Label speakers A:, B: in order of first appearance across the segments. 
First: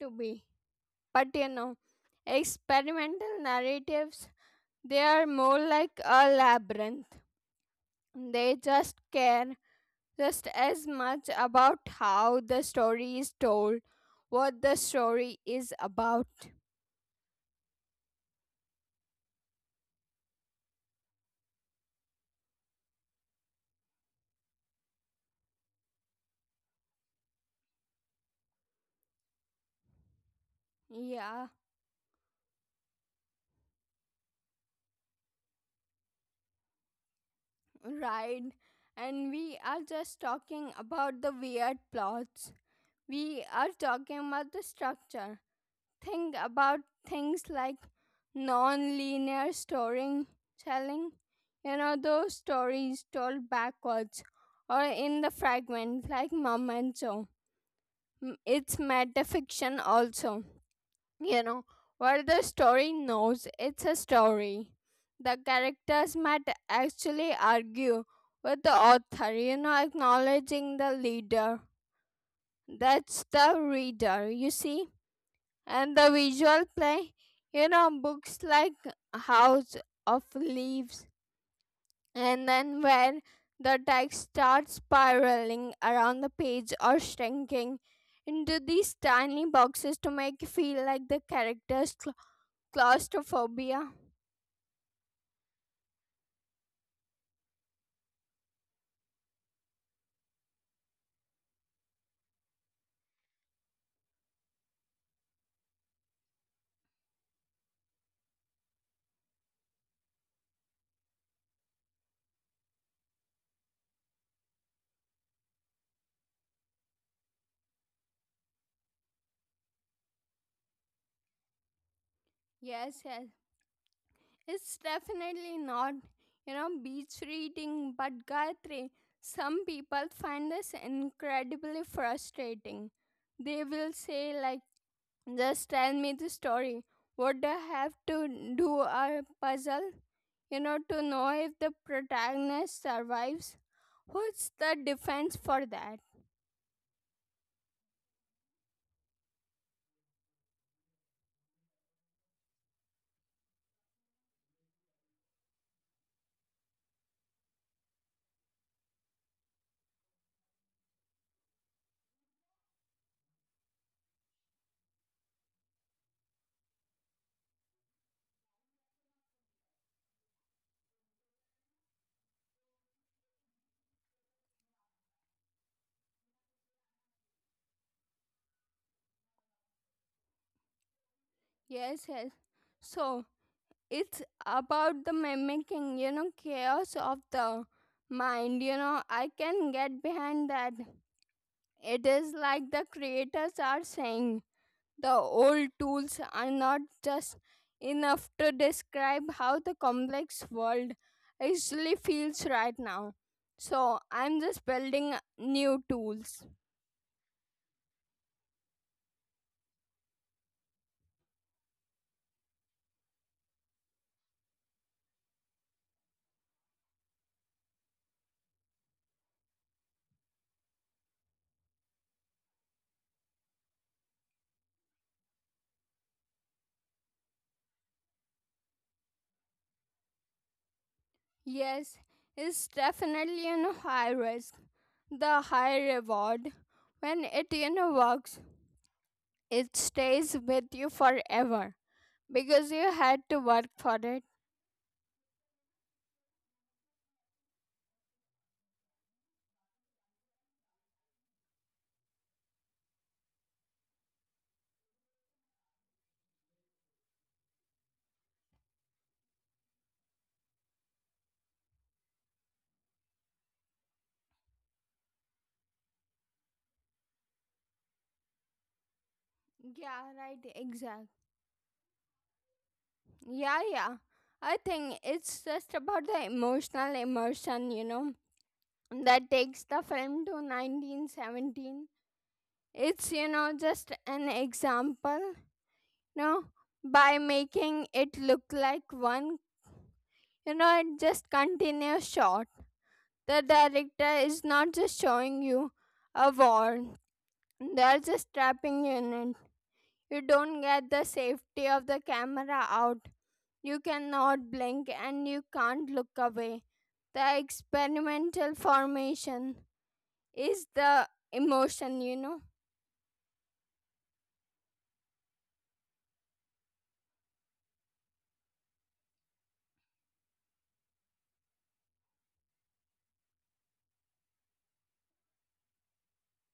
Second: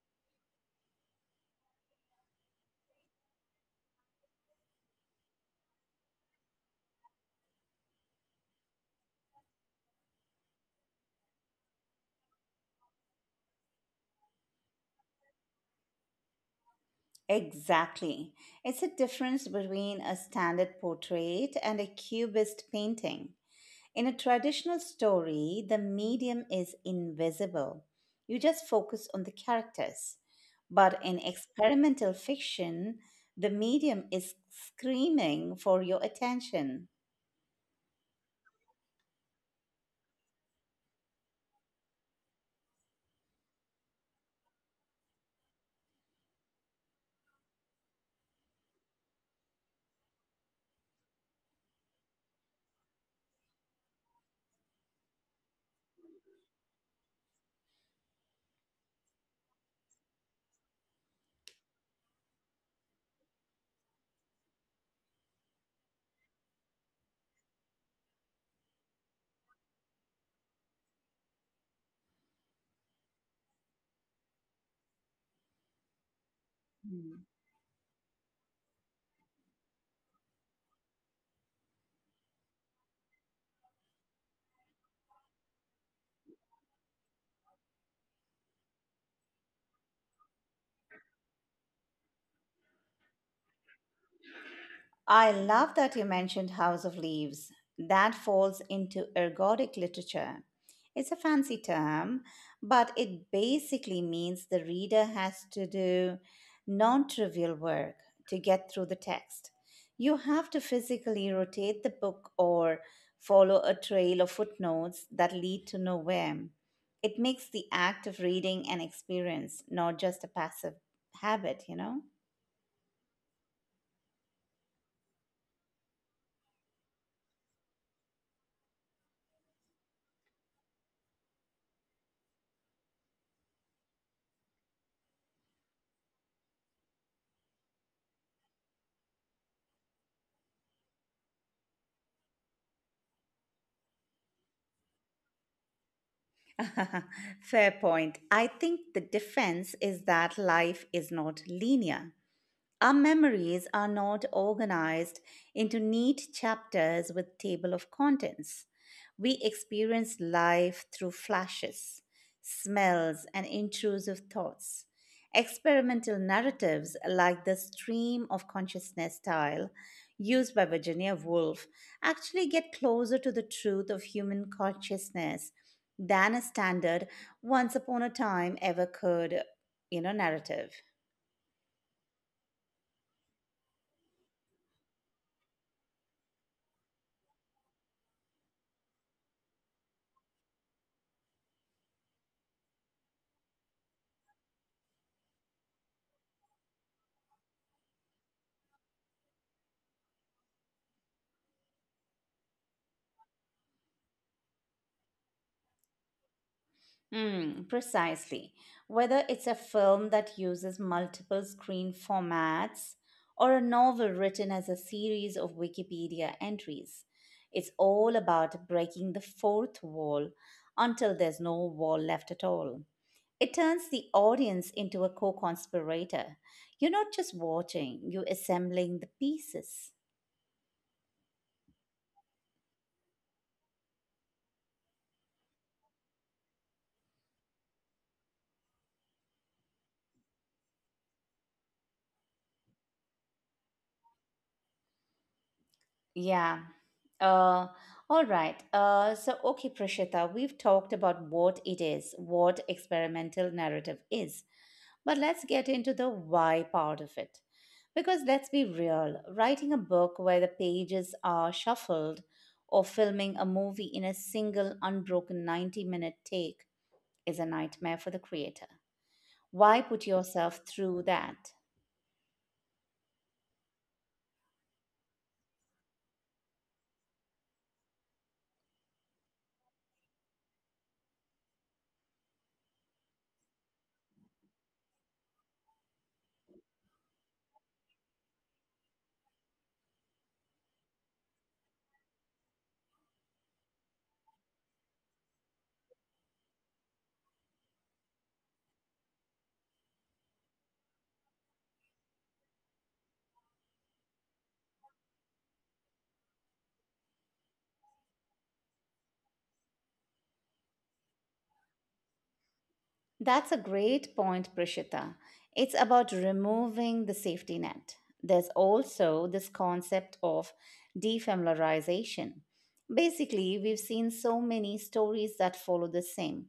A: to B. But you know, experimental narratives they are more like a labyrinth. They just care just as much about how the story is told, what the story is about.
B: Exactly. It's a difference between a standard portrait and a cubist painting. In a traditional story, the medium is invisible. You just focus on the characters. But in
A: Yeah,
B: experimental fiction, the medium is screaming for your attention.
A: right. And we are just talking about the weird plots. We are talking about the structure. Think about things like non linear storytelling. You know, those stories told backwards or in the fragment, like Mom and Joe. It's metafiction also. You know, while the story knows it's a story, the characters might actually argue with the author, you know, acknowledging the leader. That's the reader, you see. And the visual play,
B: Hmm.
A: you know, books like House of Leaves, and then where the text starts spiraling around the page or shrinking into these tiny boxes to make you feel like the characters claustrophobia.
B: I love that you mentioned House of Leaves. That falls into ergodic literature. It's a fancy term, but it basically means the reader has to do non trivial work to get through the text. You have to physically rotate the book or follow a trail of footnotes that lead to nowhere. It makes the act of reading an experience, not just a passive habit, you know?
A: Yes, yes. It's definitely not, you know, beach reading, but Gayatri, some people find this incredibly frustrating. They will say, like, just tell me the story. Would I have to do a puzzle, you know, to know if the protagonist survives? What's the defense for that?
B: Fair point. I think the difference is that life is not linear. Our memories are not organized into neat chapters with table of contents. We experience life through flashes, smells, and intrusive thoughts. Experimental narratives like the stream of consciousness style used by Virginia Woolf actually get closer to the truth of human consciousness than a standard once upon a time ever could, narrative.
A: Yes, yes. So, it's about the mimicking you know chaos of the mind, you know, I can get behind that. It is like the creators are saying the old tools are not just enough to describe how the complex world actually feels right now. So I'm just building new tools.
B: Mm, precisely. Whether it's a film that uses multiple screen formats or a novel written as a series of Wikipedia entries, it's all about breaking the fourth wall until there's no wall left at all. It turns the audience into a co conspirator. You're not just watching, you're assembling the pieces.
A: Yes, it's definitely you know high risk, the high reward. When it you know works, it stays with you forever because you had to work for it.
B: Yeah. Uh, all right. Okay, Prashita, we've talked about what it is, what experimental narrative is, but let's get into the why part of it. Because let's be real, writing a book where the pages are shuffled or filming a movie in a single unbroken 90-minute take is a nightmare for the creator. Why put
A: Yeah, right,
B: yourself
A: exact.
B: through that?
A: Yeah, yeah. I think it's just about the emotional immersion, you know, that takes the film to 1917. It's, you know, just an example, no? By making it look like one, you know, it just continuous shot. The director is not just showing you a war, they're just trapping you in. You don't get the safety of the camera out. You cannot blink and you can't look away. The experimental formation is the emotion, you know.
B: That's a great point, Prishita. It's about removing the safety net. There's also this concept of defamiliarization. Basically, we've seen so many stories that follow the same,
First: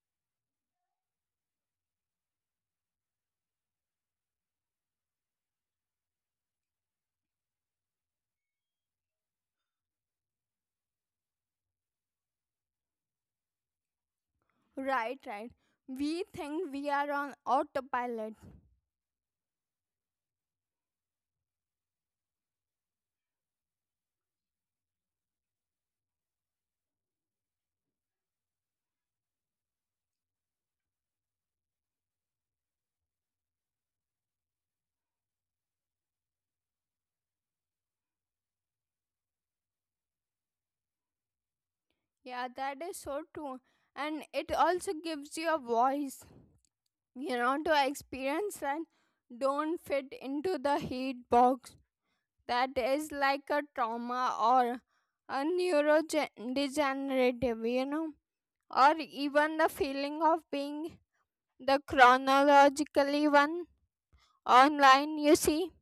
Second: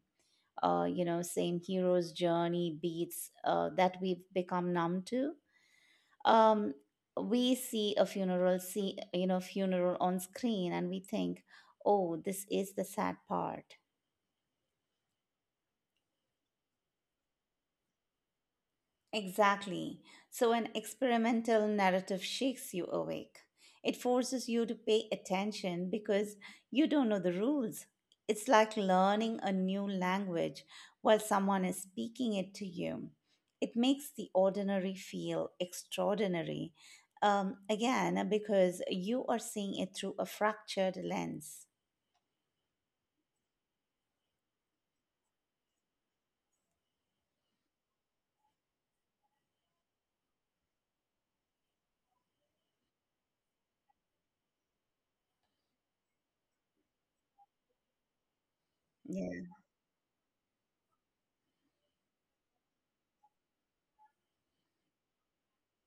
B: same hero's journey beats that we've become numb to. Um, we see a funeral, see funeral on screen, and we think, oh, this is the sad part.
A: Right, right. We think we are on autopilot.
B: Exactly. So, an experimental narrative shakes you awake. It forces you to pay attention because you don't know the rules. It's like learning a new language while someone is speaking it to you. It makes the ordinary feel extraordinary, again, because you are seeing it through a fractured lens.
A: Yeah, that is so true. And it also gives you a voice. You know, to experience that don't fit into the heat box, that is like a trauma or a neurodegenerative, you know, or
B: Yeah.
A: even the feeling of being the chronologically one online, you see,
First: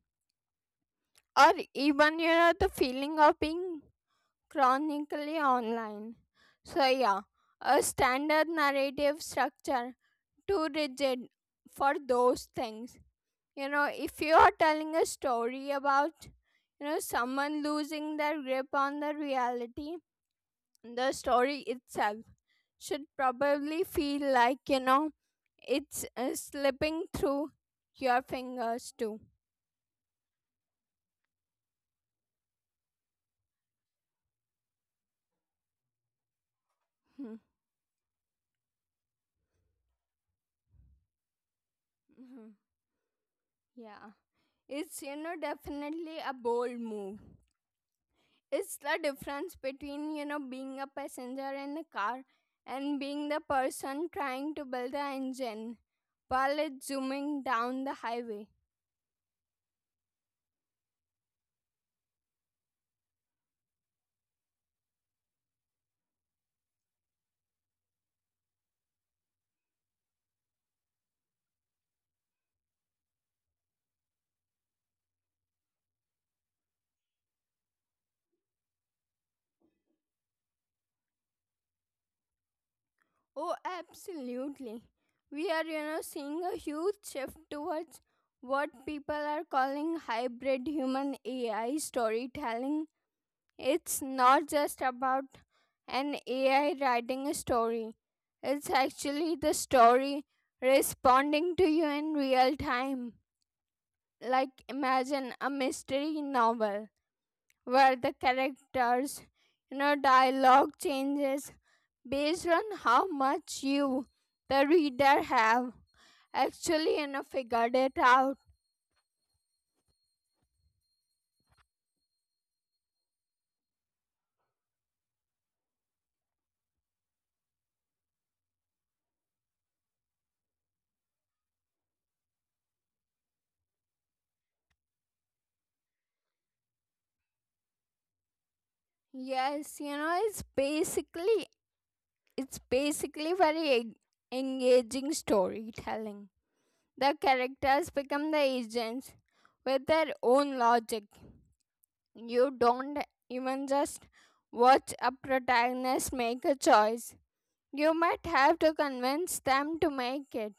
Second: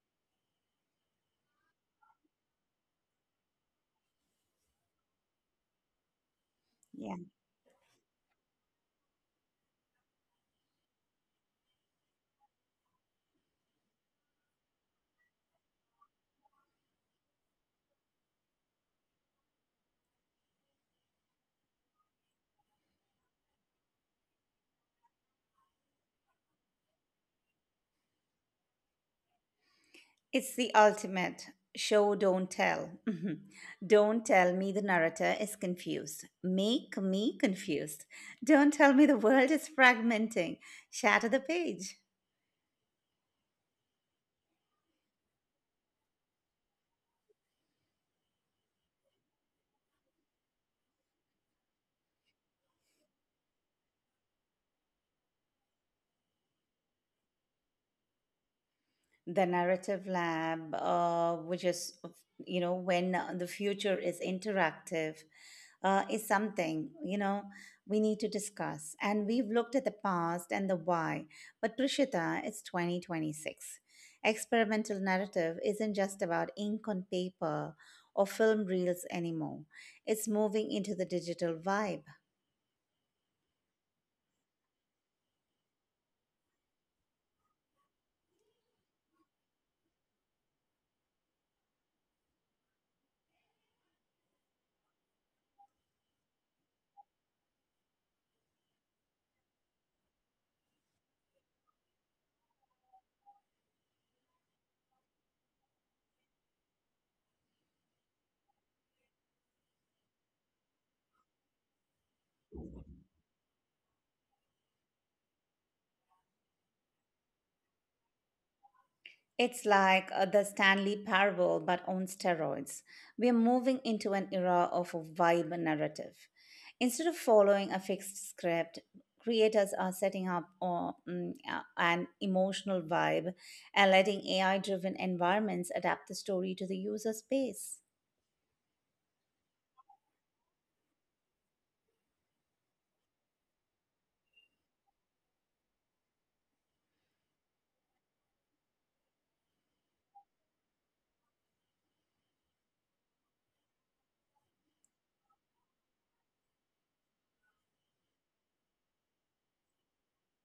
A: or even, you know, the feeling of being chronically online. So, yeah,
B: Yeah.
A: a standard narrative structure too rigid for those things. You know, if you are telling a story about you know someone losing their grip on the reality, the story itself should probably feel like you know it's slipping through your fingers too.
B: It's the ultimate show, don't tell. Mhm. Don't tell me the narrator is confused. Make me
A: Mhm,
B: confused. Don't tell me the world is fragmenting. Shatter the page.
A: mhm. Yeah, it's you know definitely a bold move. It's the difference between you know being a passenger in a car and being the person trying to build the engine while it's zooming down the highway.
B: The narrative lab, which is, when the future is interactive, is something, we need to discuss. And we've looked at the past and the why, but Prishita, it's 2026. Experimental narrative isn't just about ink on paper or film reels anymore, it's moving into the digital vibe.
A: Oh, absolutely. We are, you know, seeing a huge shift towards what people are calling hybrid human AI storytelling. It's not just about an AI writing a story, it's actually the story responding to you in real time. Like, imagine a mystery novel where the characters, you know, dialogue changes based on how much you, the reader, have actually you know figured it out.
B: It's like the Stanley Parable, but on steroids. We're moving into an era of a vibe narrative. Instead of following a fixed script, creators are setting up an emotional vibe and letting AI driven environments adapt the story to the user's pace.
A: Yes, you know it's basically very engaging storytelling. The characters become the agents with their own logic. You don't even just watch a protagonist make a choice. You might have to convince them to make it.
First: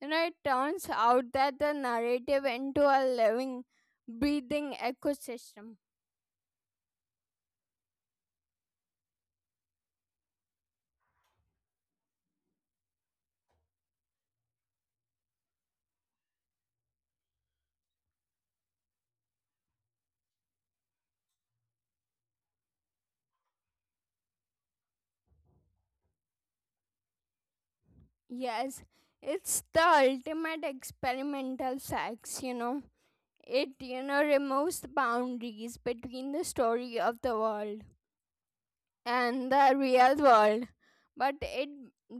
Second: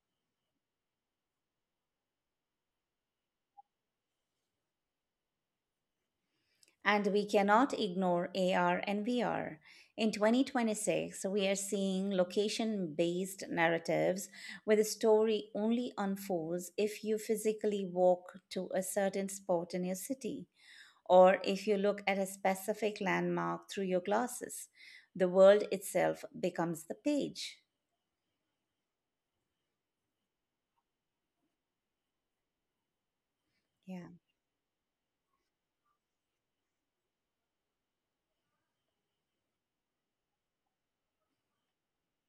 A: You know, it turns out that the narrative into a living, breathing ecosystem.
B: And we cannot ignore AR and VR. In 2026, we are seeing location based narratives where the story only unfolds if you physically walk to a certain spot in your city or if you look at a specific landmark through your glasses. The world itself becomes the page.
A: Yes, it's the ultimate experimental sex, you know. It, you
B: Yeah.
A: know, removes the boundaries between the story of the world and the real world. But it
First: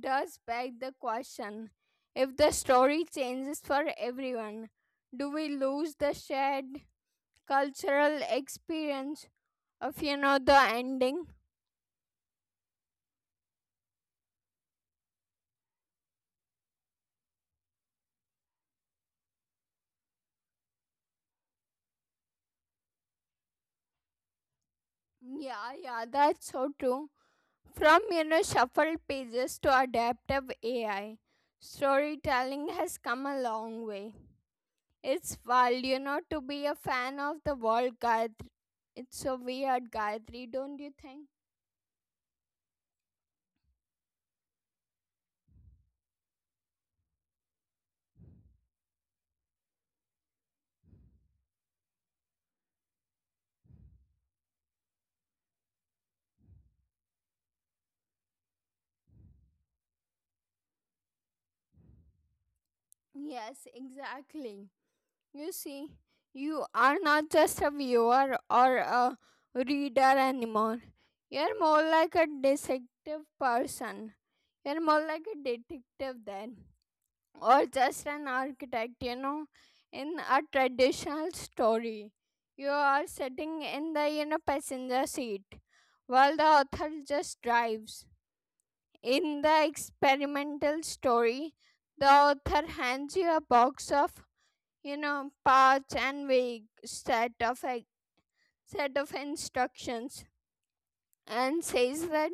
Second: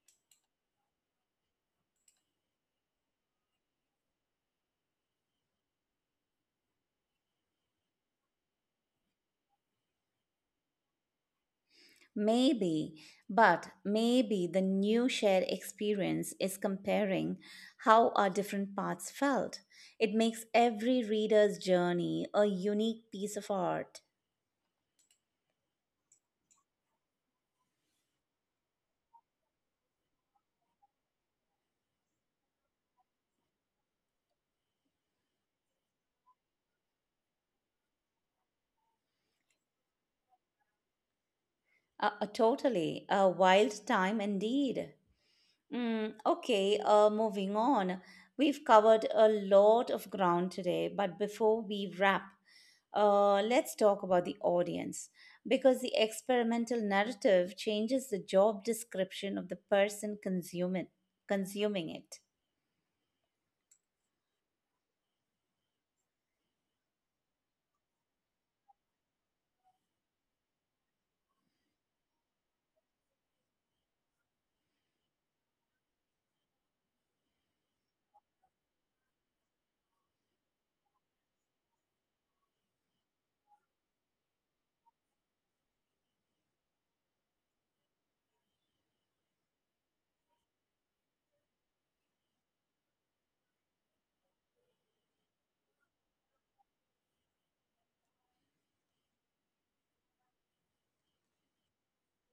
A: does beg the question, if the story changes for everyone, do we lose the shared cultural experience of, you know, the ending?
B: Maybe, but maybe the new shared experience is comparing how our different paths felt. It makes every reader's journey a unique piece of art.
A: Yeah, yeah, that's so true. From you know shuffled pages to adaptive AI, storytelling has come a long way. It's wild, you know, to be a fan of the world Gayatri. It's so weird, Gayatri, don't you think?
B: A totally a wild time indeed. Mm, okay, moving on. We've covered a lot of ground today, but before we wrap, let's talk about the audience because the experimental narrative changes the job description of the person consuming consuming it.
A: Yes, exactly. You see, you are not just a viewer or a reader anymore. You're more like a detective person. You're more like a detective then. Or just an architect, you know, in a traditional story. You are sitting in the, you know, passenger seat while the author just drives. In the experimental story, the author hands you a box of, you know, parts and vague set of instructions and says that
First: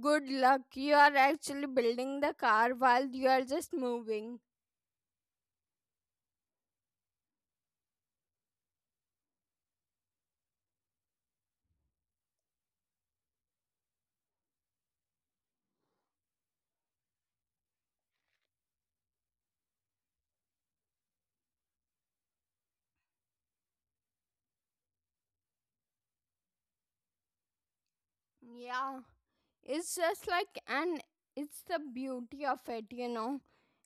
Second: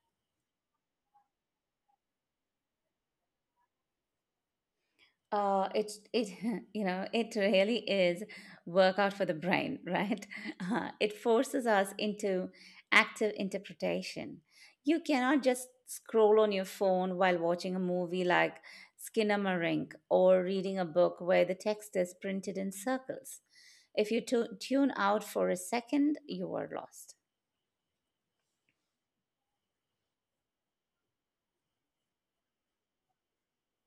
A: good luck. You are actually building the car while you are just moving.
B: It you know it really is workout for the brain, right? It forces us into active interpretation. You cannot just scroll on your phone while watching a movie like Skinnamarink or reading a book where the text is printed in circles. If you tune out for a second, you are lost.
A: Yeah. It's just like, and it's the beauty of it, you know.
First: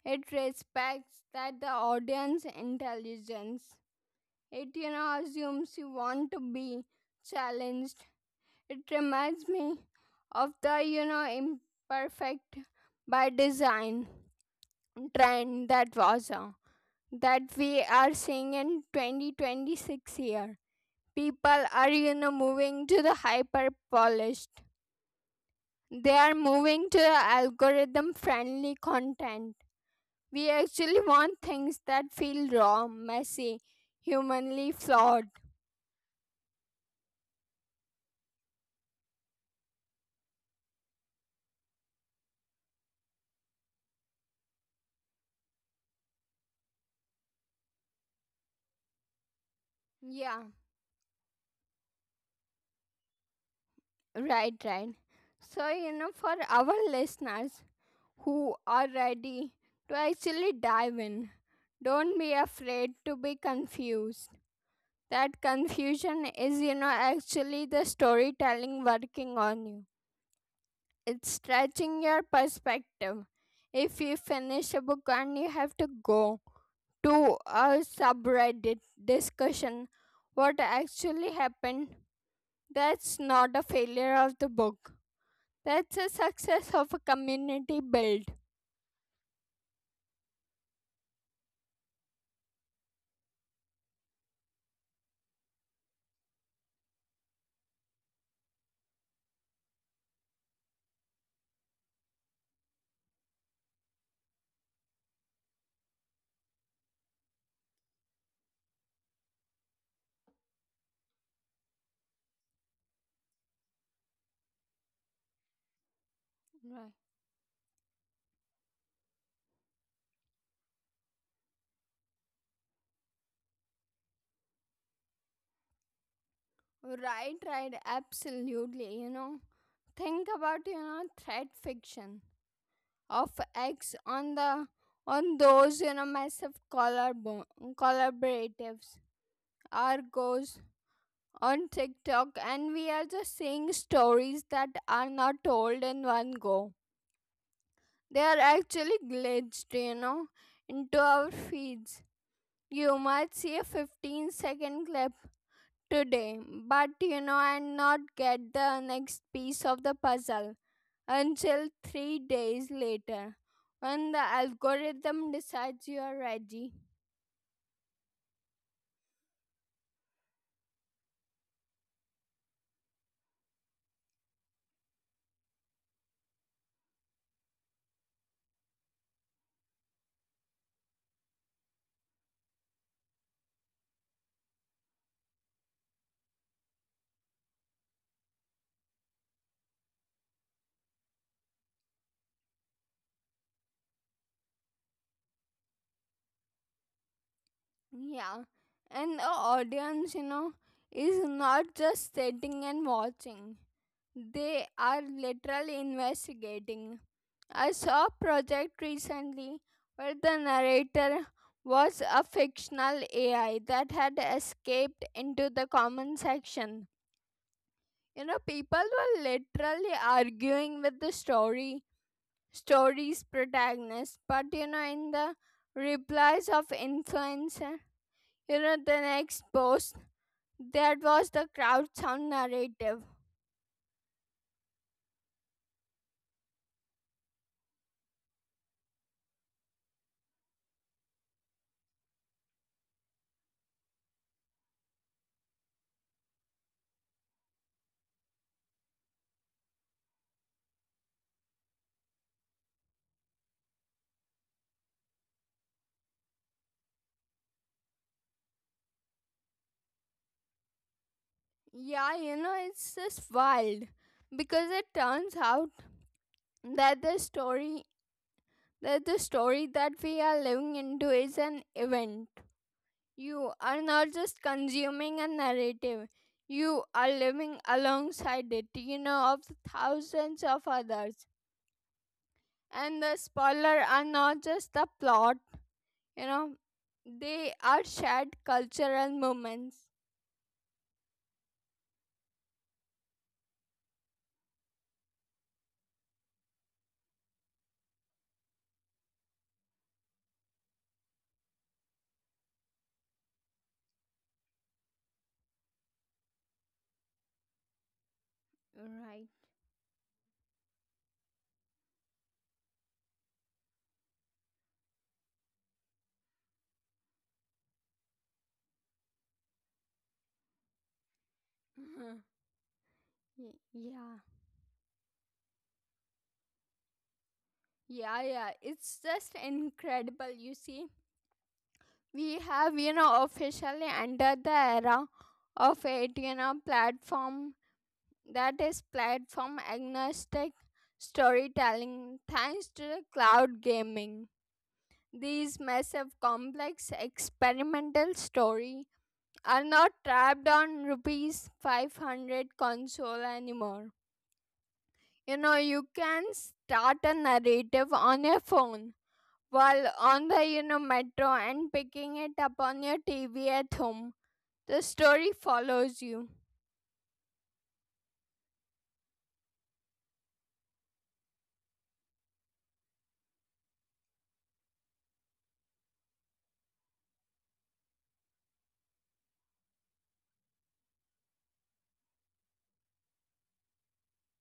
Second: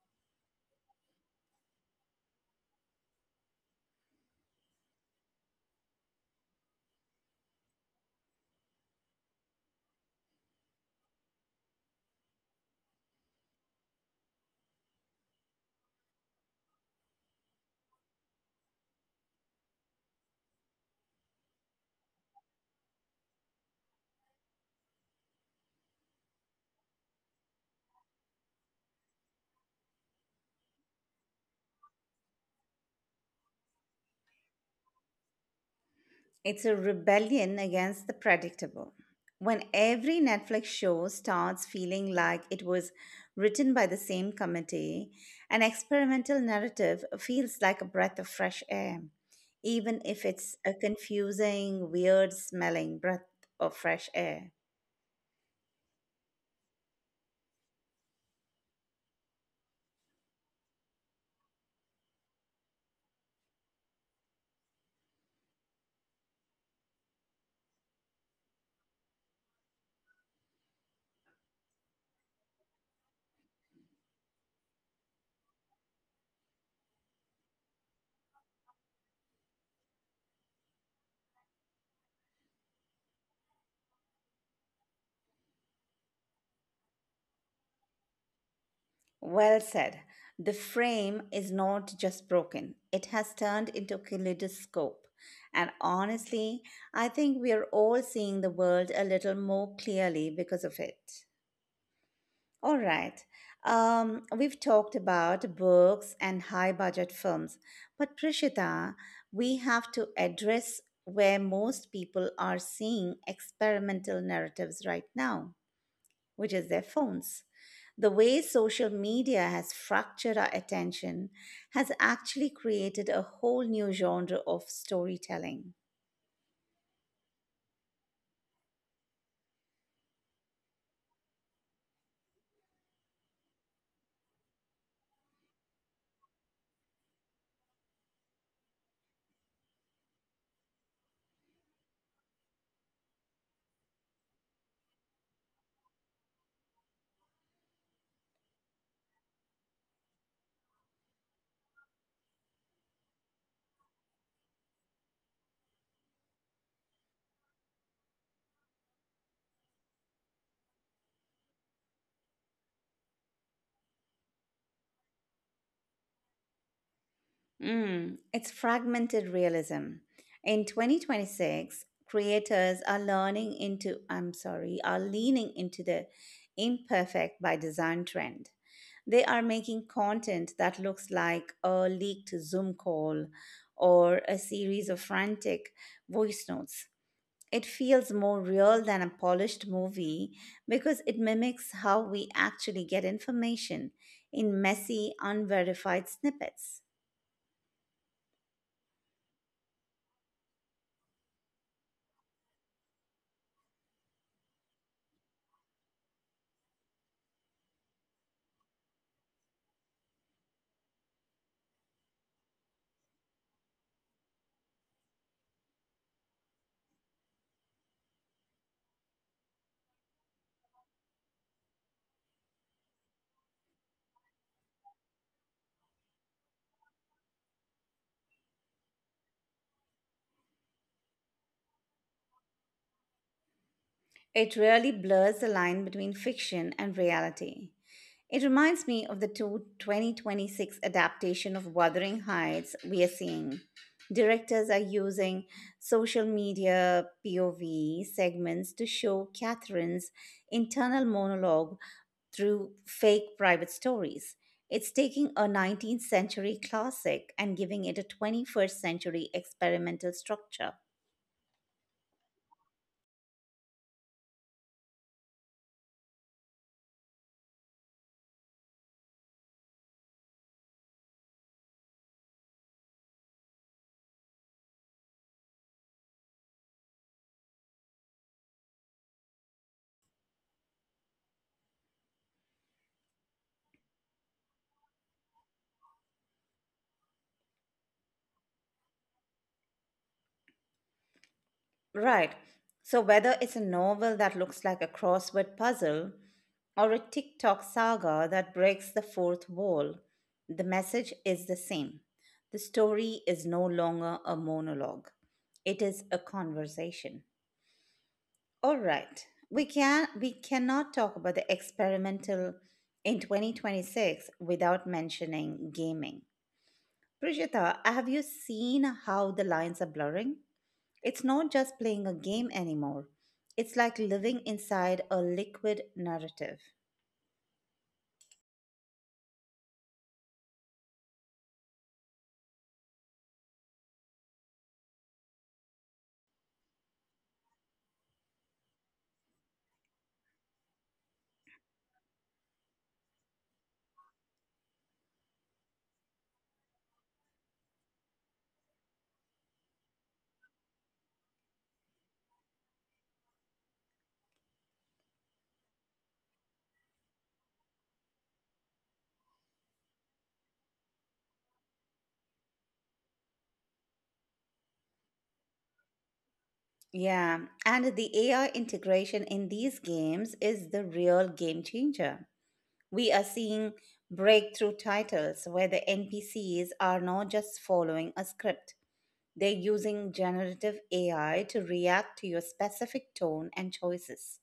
A: It respects that the audience intelligence. It, you know, assumes you want to be challenged. It reminds me of the, you know, imperfect by design trend that was that we are seeing in 2026 year. People are, you know, moving to the hyper polished. They are moving to algorithm friendly content. We actually want things that feel raw, messy, humanly flawed.
B: It's a rebellion against the predictable. When every Netflix show starts feeling like it was written by the same committee, an experimental narrative feels like a breath of fresh air, even if
A: Yeah,
B: it's a confusing, weird smelling breath of fresh air.
A: right, right. So, you know, for our listeners who are ready to actually dive in, don't be afraid to be confused. That confusion is, you know, actually the storytelling working on you. It's stretching your perspective. If you finish a book and you have to go to a subreddit discussion, what actually happened, that's not a failure of the book. That's a success of a community build.
B: Well said. The frame is not just broken, it has turned into a kaleidoscope. And honestly, I think we are all seeing the world a little more clearly because of it. All right. We've talked about books and high budget films, but Prishita, we have to address where most people are seeing experimental narratives right now which is their
A: Right,
B: phones. The way social media has fractured our attention has actually created a whole new genre of storytelling.
A: right, right, absolutely. You know, think about you know thread fiction of X, on the on those you know massive collarbone collaboratives, Argos, on TikTok, and we are just seeing stories that are not told in one go. They are actually glitched, you know, into our feeds. You might see a 15-second clip today, but you know, and not get the next piece of the puzzle until 3 days later when the algorithm decides you are ready.
B: Mm, it's fragmented realism. In 2026, creators are learning into, I'm sorry, are leaning into the imperfect by design trend. They are making content that looks like a leaked Zoom call or a series of frantic voice notes. It feels more real than a polished movie because it mimics how we actually get information in messy, unverified snippets.
A: Yeah, and the audience, you know, is not just sitting and watching. They are literally investigating. I saw a project recently where the narrator was a fictional AI that had escaped into the comment section. You know, people were literally arguing with story's protagonist, but you know, in the replies of influencer, you know, the next post, that was the crowd sound narrative.
B: It really blurs the line between fiction and reality. It reminds me of the two 2026 adaptation of Wuthering Heights we are seeing. Directors are using social media POV segments to show Catherine's internal monologue through fake private stories. It's taking a 19th century classic and giving it a 21st century experimental structure.
A: Yeah, you know, it's just wild because it turns out that the story that the story that we are living into is an event. You are not just consuming a narrative. You are living alongside it, you know, of the thousands of others. And the spoiler are not just the plot, you know, they are shared cultural moments.
B: Right. So whether it's a novel that looks like a crossword puzzle or a TikTok saga that breaks the fourth wall, the message is the same. The story is no longer a monologue. It is a conversation. All right.
A: Right.
B: We cannot talk about the experimental in 2026 without mentioning gaming. Prishita, have you seen how the lines are blurring? It's not just playing a game anymore.
A: Y-
B: It's like
A: yeah.
B: living inside a liquid narrative.
A: Yeah, yeah, it's just incredible. You see, we have, you know, officially entered the era of it, you know, platform that is platform agnostic storytelling thanks to the cloud gaming. These massive, complex, experimental story are not trapped on rupees 500 console anymore. You know, you can start a narrative on your phone while on the you know metro and picking it up on your TV at home. The story follows you.
B: Yeah, and the AI integration in these games is the real game changer. We are seeing breakthrough titles where the NPCs are not just following a script, they're using generative AI to react to your specific tone and choices.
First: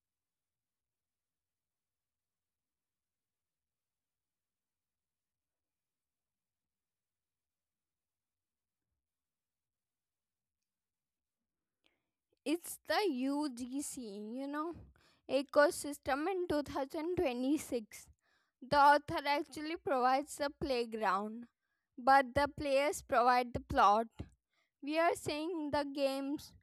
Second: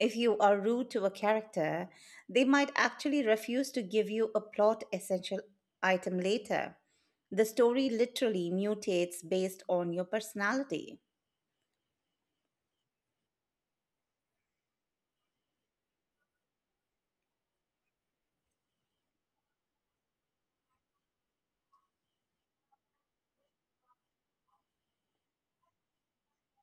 B: If you are rude to a character, they might actually refuse to give you a plot essential item later. The story literally mutates based on your personality.
A: It's the UGC, you know, ecosystem in 2026. The author actually provides the playground, but the players provide the plot. We are seeing the games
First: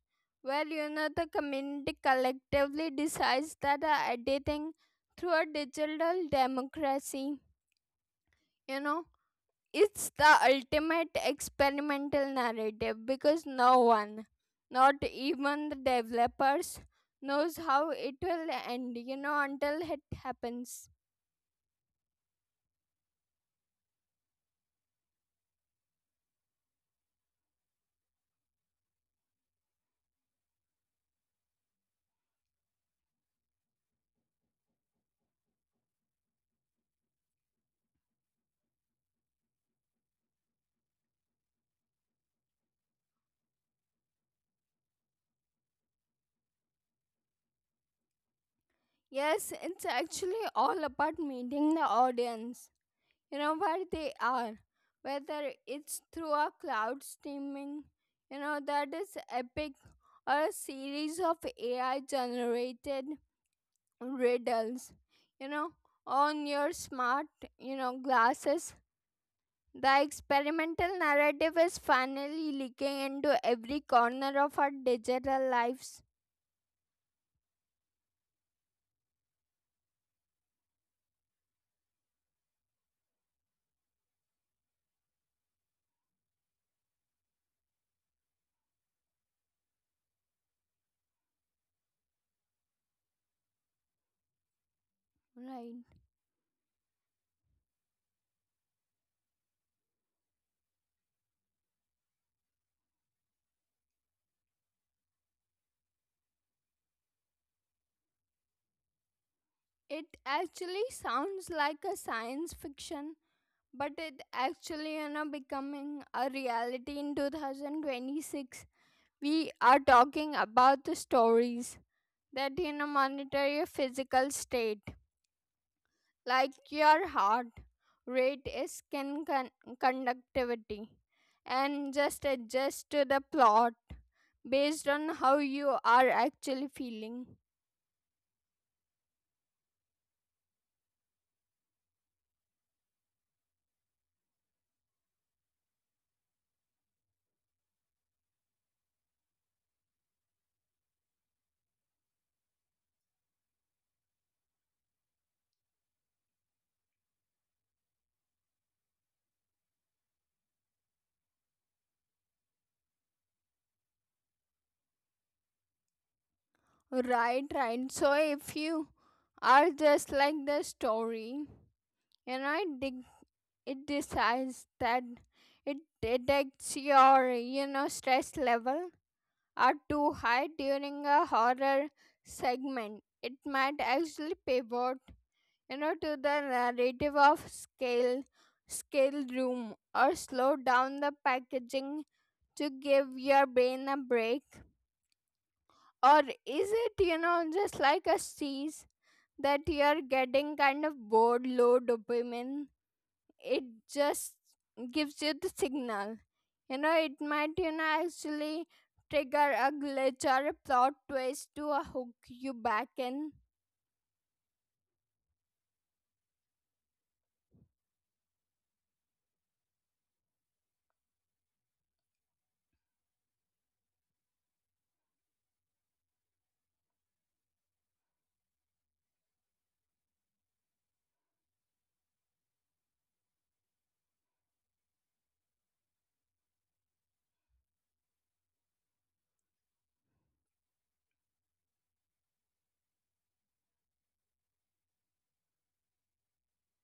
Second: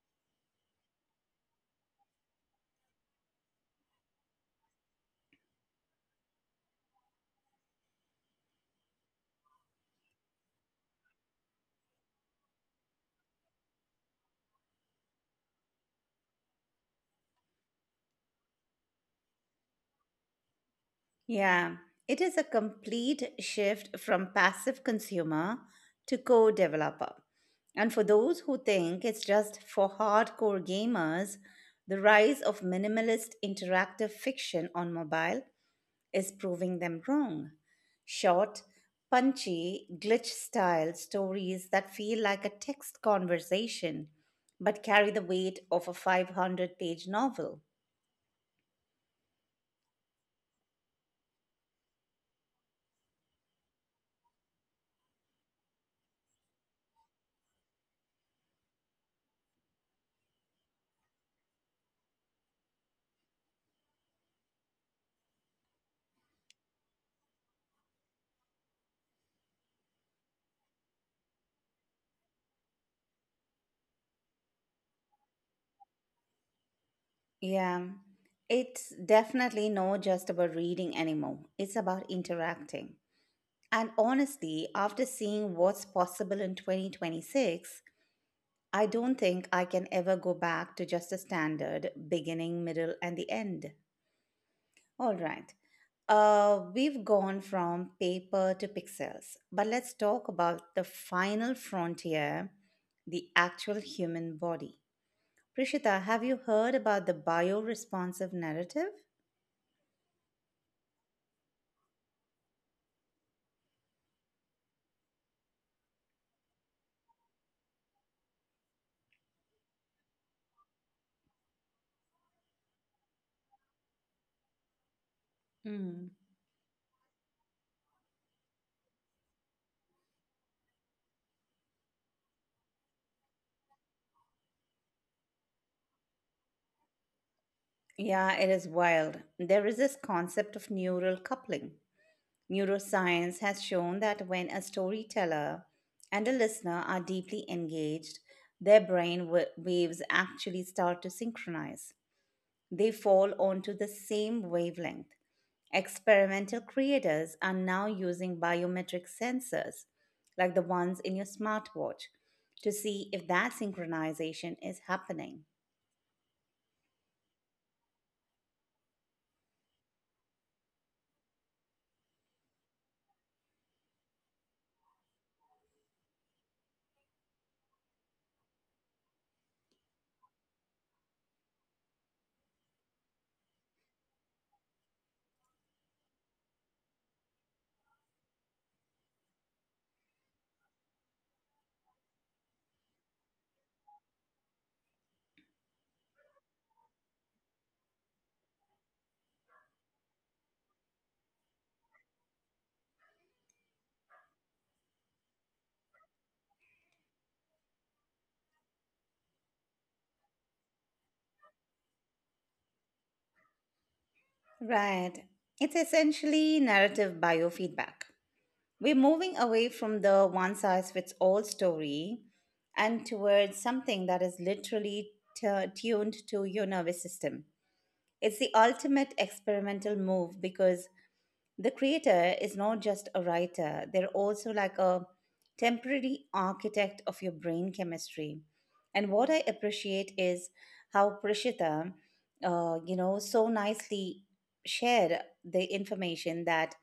A: where you know the community collectively decides that are editing through a digital democracy you know. It's the ultimate experimental narrative because no one, not even the developers, knows how it will end, you know, until it happens.
B: Yeah, it is a complete shift from passive consumer to co developer. And for those who think it's just for hardcore gamers, the rise of minimalist interactive fiction on mobile is proving them wrong. Short, punchy, glitch style stories that feel like a text conversation but carry the weight of a 500-page novel.
A: Yes, it's actually all about meeting the audience, you know, where they are, whether it's through a cloud streaming, you know, that is epic, or a series of AI generated riddles, you know, on your smart, you know, glasses. The experimental narrative is finally leaking into every corner of our digital lives.
B: Yeah, it's definitely not just about reading anymore, it's about interacting. And honestly, after seeing what's possible in 2026, I don't think I can ever go back to just a standard beginning, middle, and the end. All right.
A: Right,
B: We've gone from paper to pixels, but let's talk about the final frontier, the actual human body. Prishita, have you heard about the bioresponsive narrative?
A: it actually sounds like a science fiction, but it actually, you know, becoming a reality in 2026. We are talking about the stories that, you know, monitor your physical state,
B: Mm.
A: like your heart rate, conductivity, and just adjust to the plot based on how you are actually feeling.
B: Yeah, it is wild. There is this concept of neural coupling. Neuroscience has shown that when a storyteller and a listener are deeply engaged, their brain waves actually start to synchronize. They fall onto the same wavelength. Experimental creators are now using biometric sensors, like the ones in your smartwatch, to see if that synchronization is happening.
A: Right, right, so if you are just like the story, you know, it decides that it detects your, you know, stress level are too high during a horror segment, it might actually pivot, you know, to the narrative of scale room, or slow down the packaging to give your brain a break. Or is it, you know, just like a cease that you're getting kind of bored, low dopamine, it just gives you the signal, you know, it might, you know, actually trigger a glitch or a plot twist to hook you back in.
B: Right. It's essentially narrative biofeedback. We're moving away from the one size fits all story and towards something that is literally tuned to your nervous system. It's the ultimate experimental move because the creator is not just a writer, they're also like a temporary architect of your brain chemistry. And what I appreciate is how Prishita, so nicely shared the information that,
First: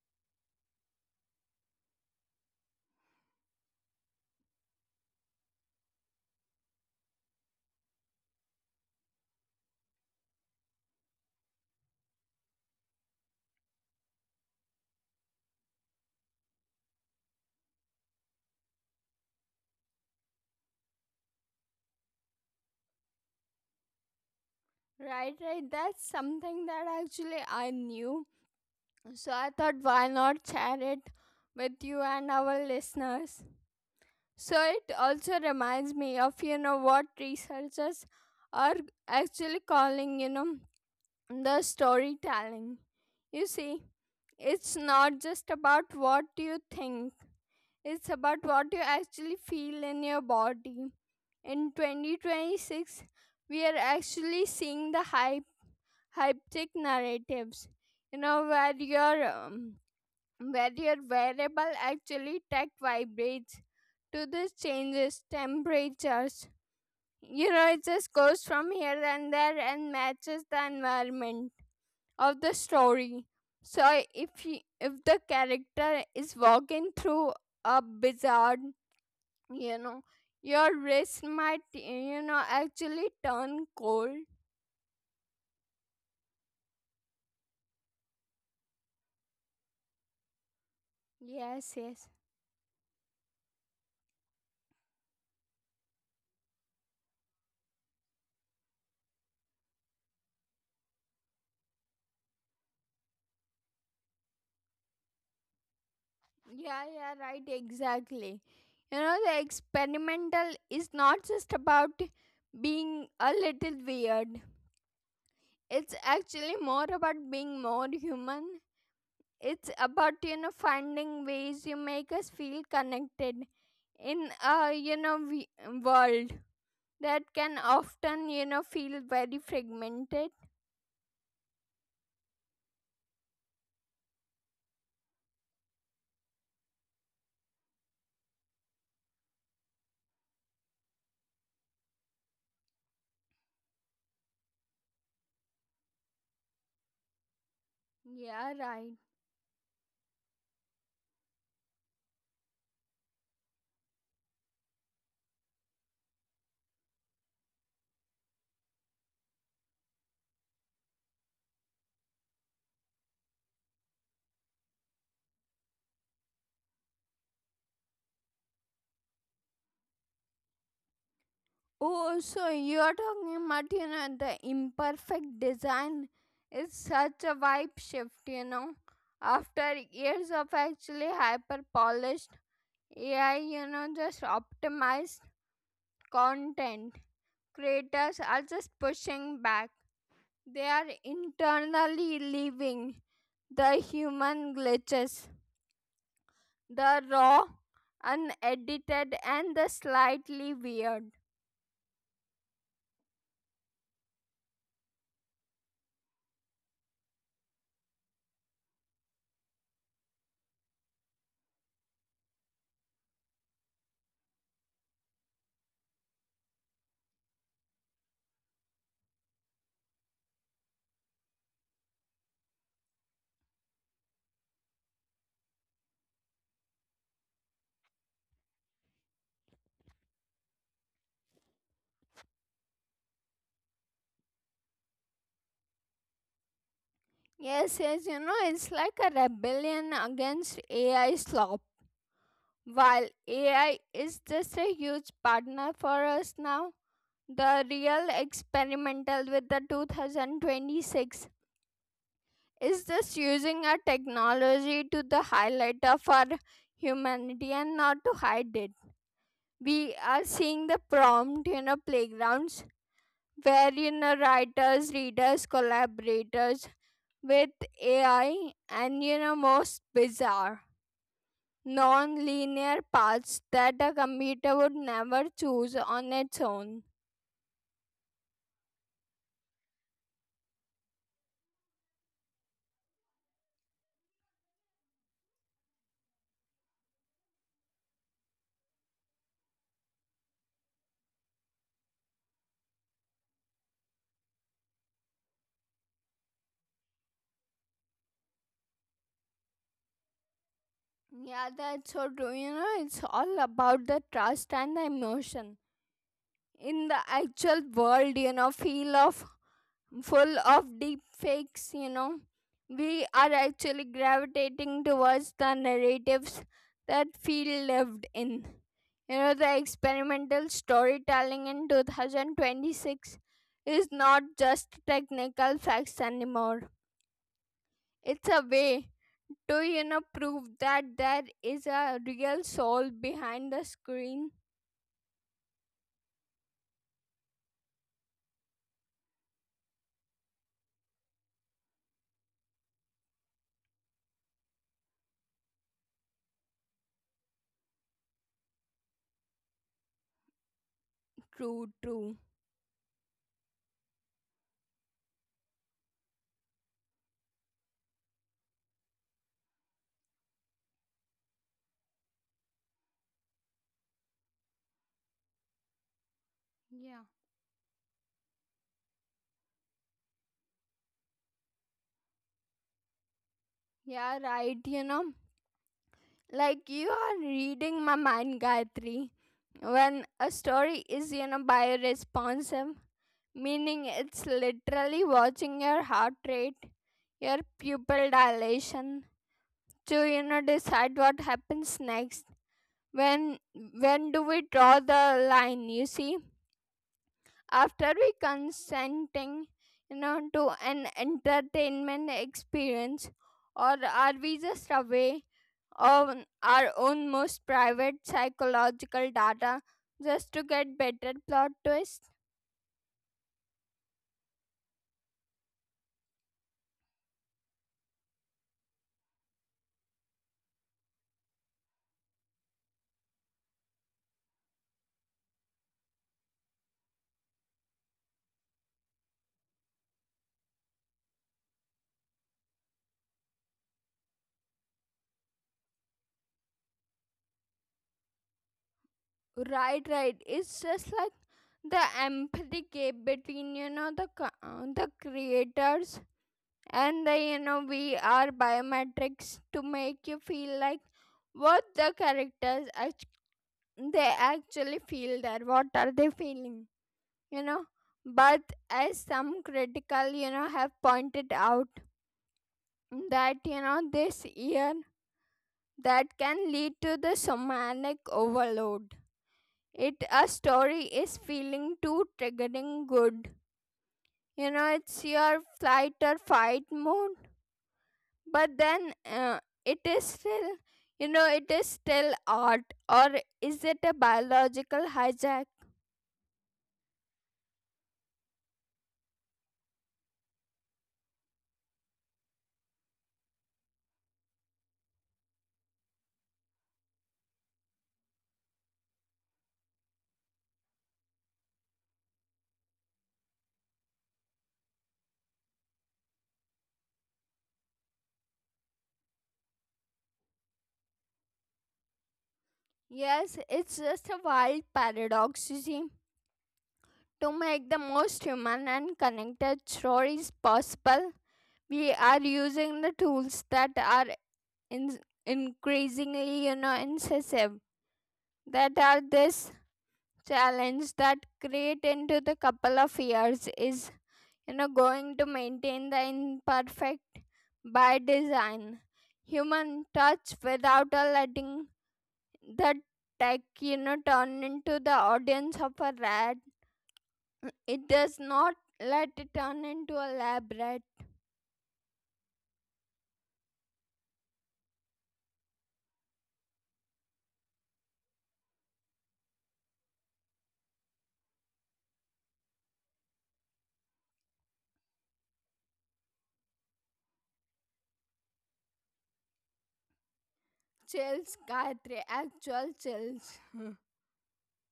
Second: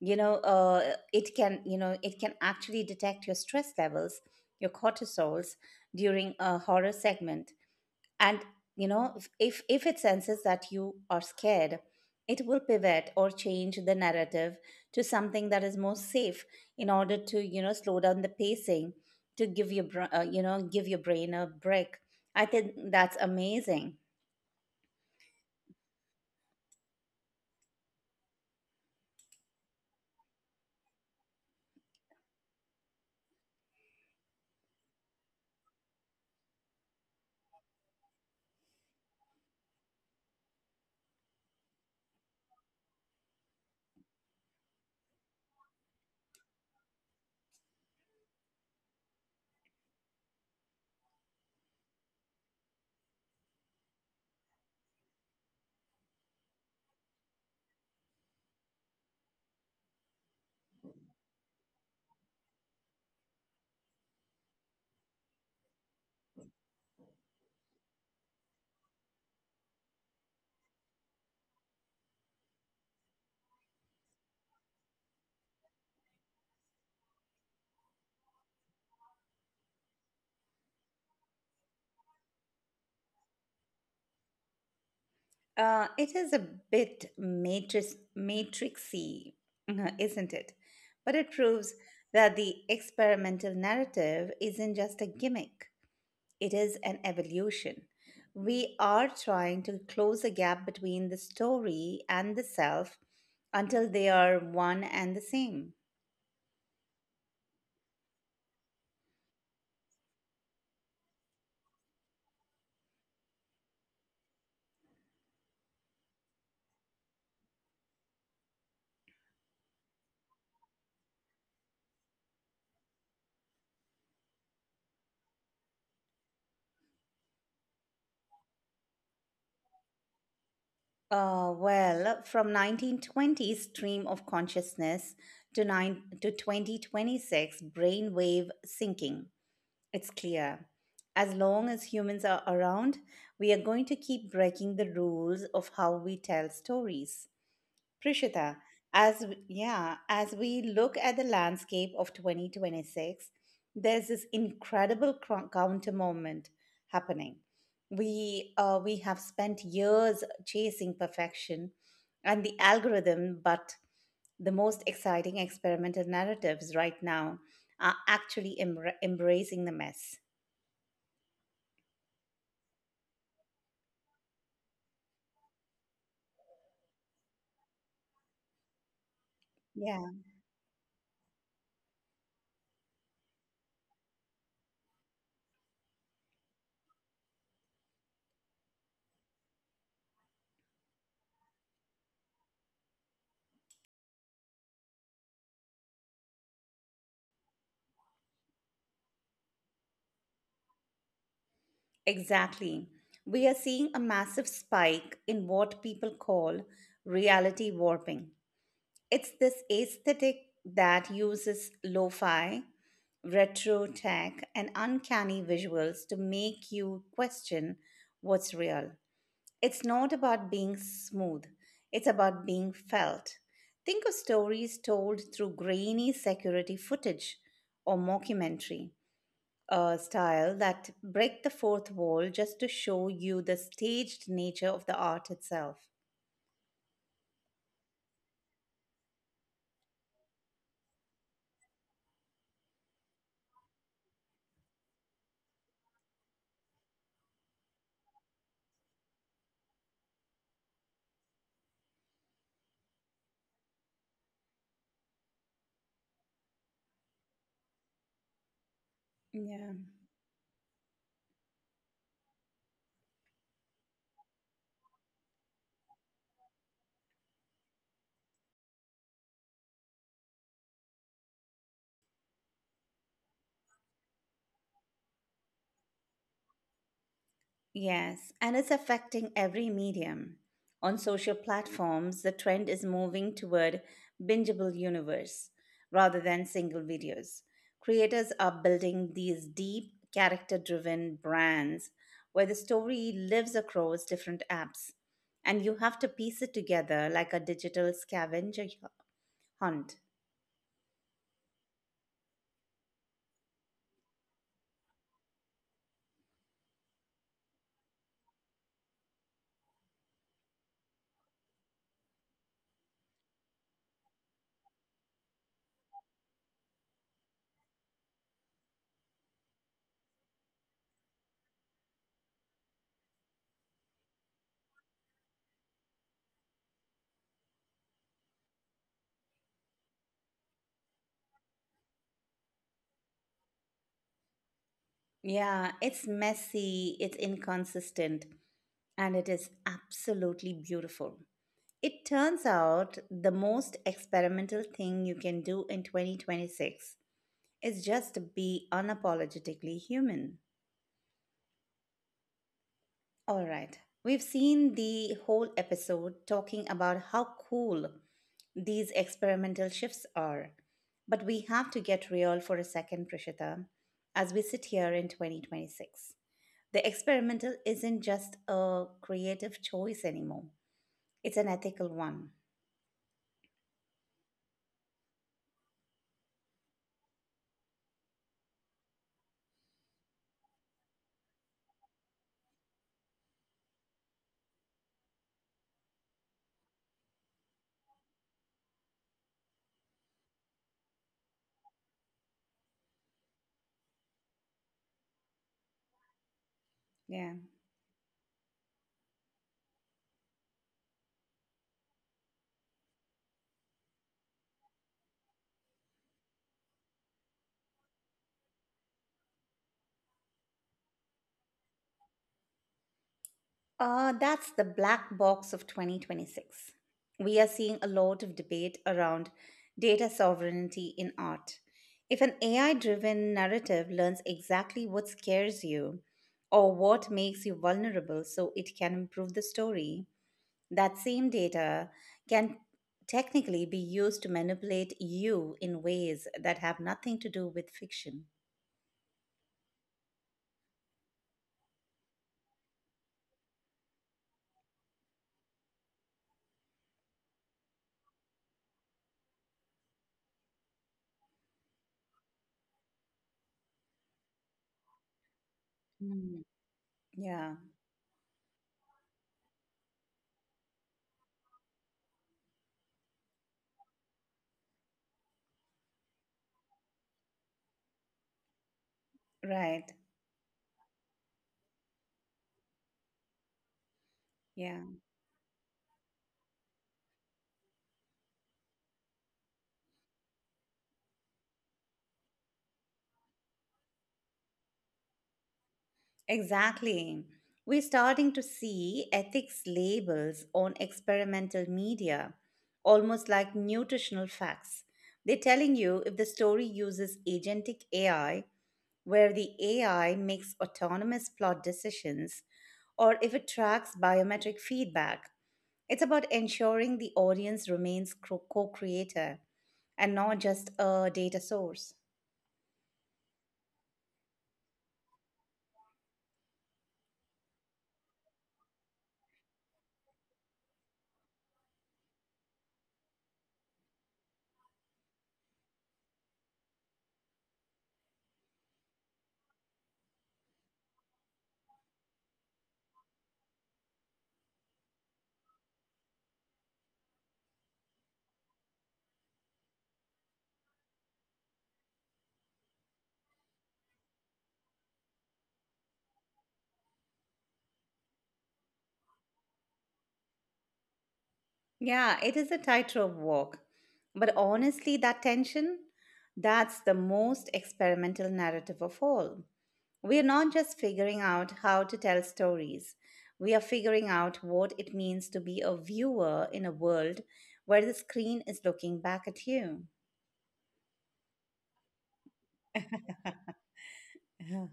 B: it can, it can actually detect your stress levels, your cortisols during a horror segment and you know if it senses that you are scared it will pivot or change the narrative to something that is more safe in order to you know slow down the pacing to give your you know give your brain a break. I think that's amazing.
A: Right, right, that's something that actually I knew. So I thought, why not share it with you and our listeners? So it also reminds me of, you know, what researchers are actually calling, you know, the storytelling. You see, it's not just about what you think, it's about what you actually feel in your body. In 2026, we are actually seeing the hyptic narratives, you know, where your wearable actually tech vibrates to these changes temperatures, you know, it just goes from here and there and matches the environment of the story. So if you, if the character is walking through a bizarre, you know, your wrist might, you know, actually turn cold.
B: It is a bit matrix matrixy isn't it but it proves
A: Yes, yes.
B: that the experimental narrative isn't just a gimmick. It is an evolution. We are trying to close the gap between the story and the self until they are one and the same.
A: Yeah, yeah, right, exactly. You know, the experimental is not just about being a little weird, it's actually more about being more human. It's about, you know, finding ways you make us feel connected in a, you know, world that can often, you know, feel very fragmented.
B: Well, from 1920s stream of consciousness to, nine, to 2026 brainwave syncing, it's clear. As long as humans are around, we are going to keep breaking the rules of how we tell stories.
A: Yeah,
B: Prishita,
A: right.
B: as we look at the landscape of 2026, there's this incredible counter moment happening. We have spent years chasing perfection and the algorithm, but the most exciting experimental narratives right now are actually embracing the mess.
A: Oh, so you're talking about, you know, the imperfect design is such a vibe shift, you know. After
B: Yeah,
A: years of actually hyper polished AI, you know, just optimized content, creators are just pushing back. They are internally leaving the human glitches, the raw, unedited, and the slightly weird.
B: exactly. We are seeing a massive spike in what people call reality warping. It's this aesthetic that uses lo fi, retro tech, and uncanny visuals to make you question what's real. It's not about being smooth, it's about being felt. Think of stories told through grainy security footage or mockumentary style that break the fourth wall just to show you the staged nature of the art itself.
A: Yes, yes, you know, it's like a rebellion against AI slop. While AI is just a huge partner for us now, the real experimental with the 2026 is just using our technology to the highlight of our humanity and not to hide it.
B: Yeah.
A: We are seeing the prompt, you know, playgrounds wherein writers, readers, collaborators with AI, and you know most bizarre non-linear paths that a computer would never choose on its own.
B: Yes, and it's affecting every medium. On social platforms, the trend is moving toward bingeable universe rather than single videos. Creators are building these deep, character-driven brands where the story lives across different apps, and you have to piece it together like a digital scavenger hunt.
A: Yeah, that's so true. You know, it's all about the trust and the emotion. In the actual world, you know, feel of full of deep fakes, you know, we are actually gravitating towards the narratives that feel lived in. You know, the experimental storytelling in 2026 is not just technical facts anymore. It's a way to, you know, prove that there is a real soul behind the screen.
B: Yeah, it's messy, it's inconsistent, and it is absolutely beautiful. It turns out the most experimental thing you can do in 2026 is just be unapologetically human.
A: True, true.
B: All right, we've seen the whole episode talking about how cool these experimental shifts are. But we have to get real for a second, Prishita, as we sit here in 2026. The experimental isn't just a creative choice anymore, it's an ethical one.
A: Yeah, right, you know. Like you are reading my mind, Gayatri. When a story is, you know, bioresponsive, meaning it's literally watching your heart rate, your pupil dilation, to, you know, decide what happens next. When when do we draw the line, you see?
B: Yeah.
A: After we consenting, you know, to an entertainment experience, or are we just away on our own most private psychological data just to get better plot twist?
B: That's the black box of 2026. We are seeing a lot of debate around data sovereignty in art. If an AI driven narrative learns exactly what scares you or what makes you vulnerable so it can improve the story, that same data can technically be used to manipulate you in ways that have nothing to do with fiction.
A: Right, right. It's just like the empathy gap between, you know, the creators and the, you know, we are biometrics to make you feel like what the characters they actually feel there. What are they
B: Hmm.
A: feeling? You
B: Yeah,
A: know, but as some critical, you know, have pointed out that, you know, this year that can lead to the somatic overload.
B: right.
A: It a story is feeling too triggering good. You know,
B: Yeah.
A: it's your flight or fight mode. But then it is still, you know, it is still art. Or is it a biological hijack?
B: Exactly. We're starting to see ethics labels on experimental media, almost like nutritional facts. They're telling you if the story uses agentic AI, where the AI makes autonomous plot decisions, or if it tracks biometric feedback. It's about ensuring the audience remains co creator and not just a data source.
A: Yes, it's just a wild paradox, you see. To make the most human and connected stories possible, we are using the tools that are in- increasingly, you know, incisive. That are this challenge that create into the couple of years is, you know, going to maintain the imperfect by design human touch without a letting the tech, you know, turn into the audience of a rat. It does not let it turn into a lab rat.
B: Yeah, it is a tightrope walk. But honestly, that tension, that's the most experimental narrative of all. We are not just figuring out how to tell stories, we are figuring out what it means to be a viewer in a world where the screen is looking back at you.
A: Chills, Gayatri, actual chills.
B: Uh-huh.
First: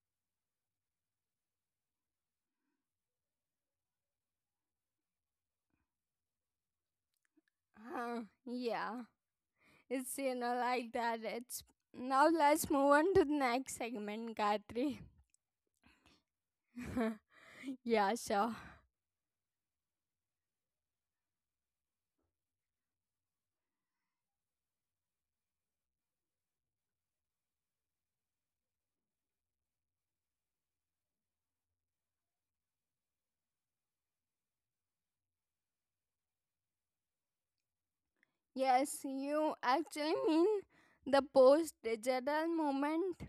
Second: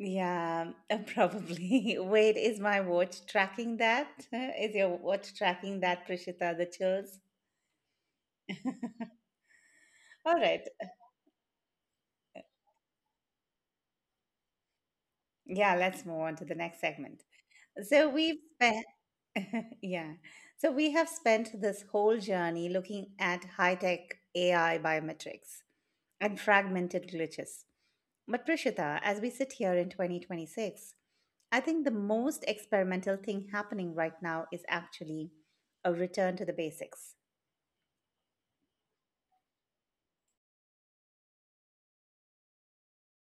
B: Yeah, probably. Wait, is my watch tracking that? Is your watch tracking that, Prishita, the chills?
A: Huh, yeah, it's,
B: All
A: you know,
B: right.
A: like that, it's. Now let's move on to the next segment, Gayatri.
B: Yeah, let's move on to the next segment. So
A: Yeah,
B: we've
A: sure.
B: spent, yeah. So we have spent this whole journey looking at high tech AI biometrics and fragmented glitches. But Prishita, as we sit here in 2026, I think the most experimental thing happening right now is actually a return to the basics.
A: Yes, you actually mean the post digital moment.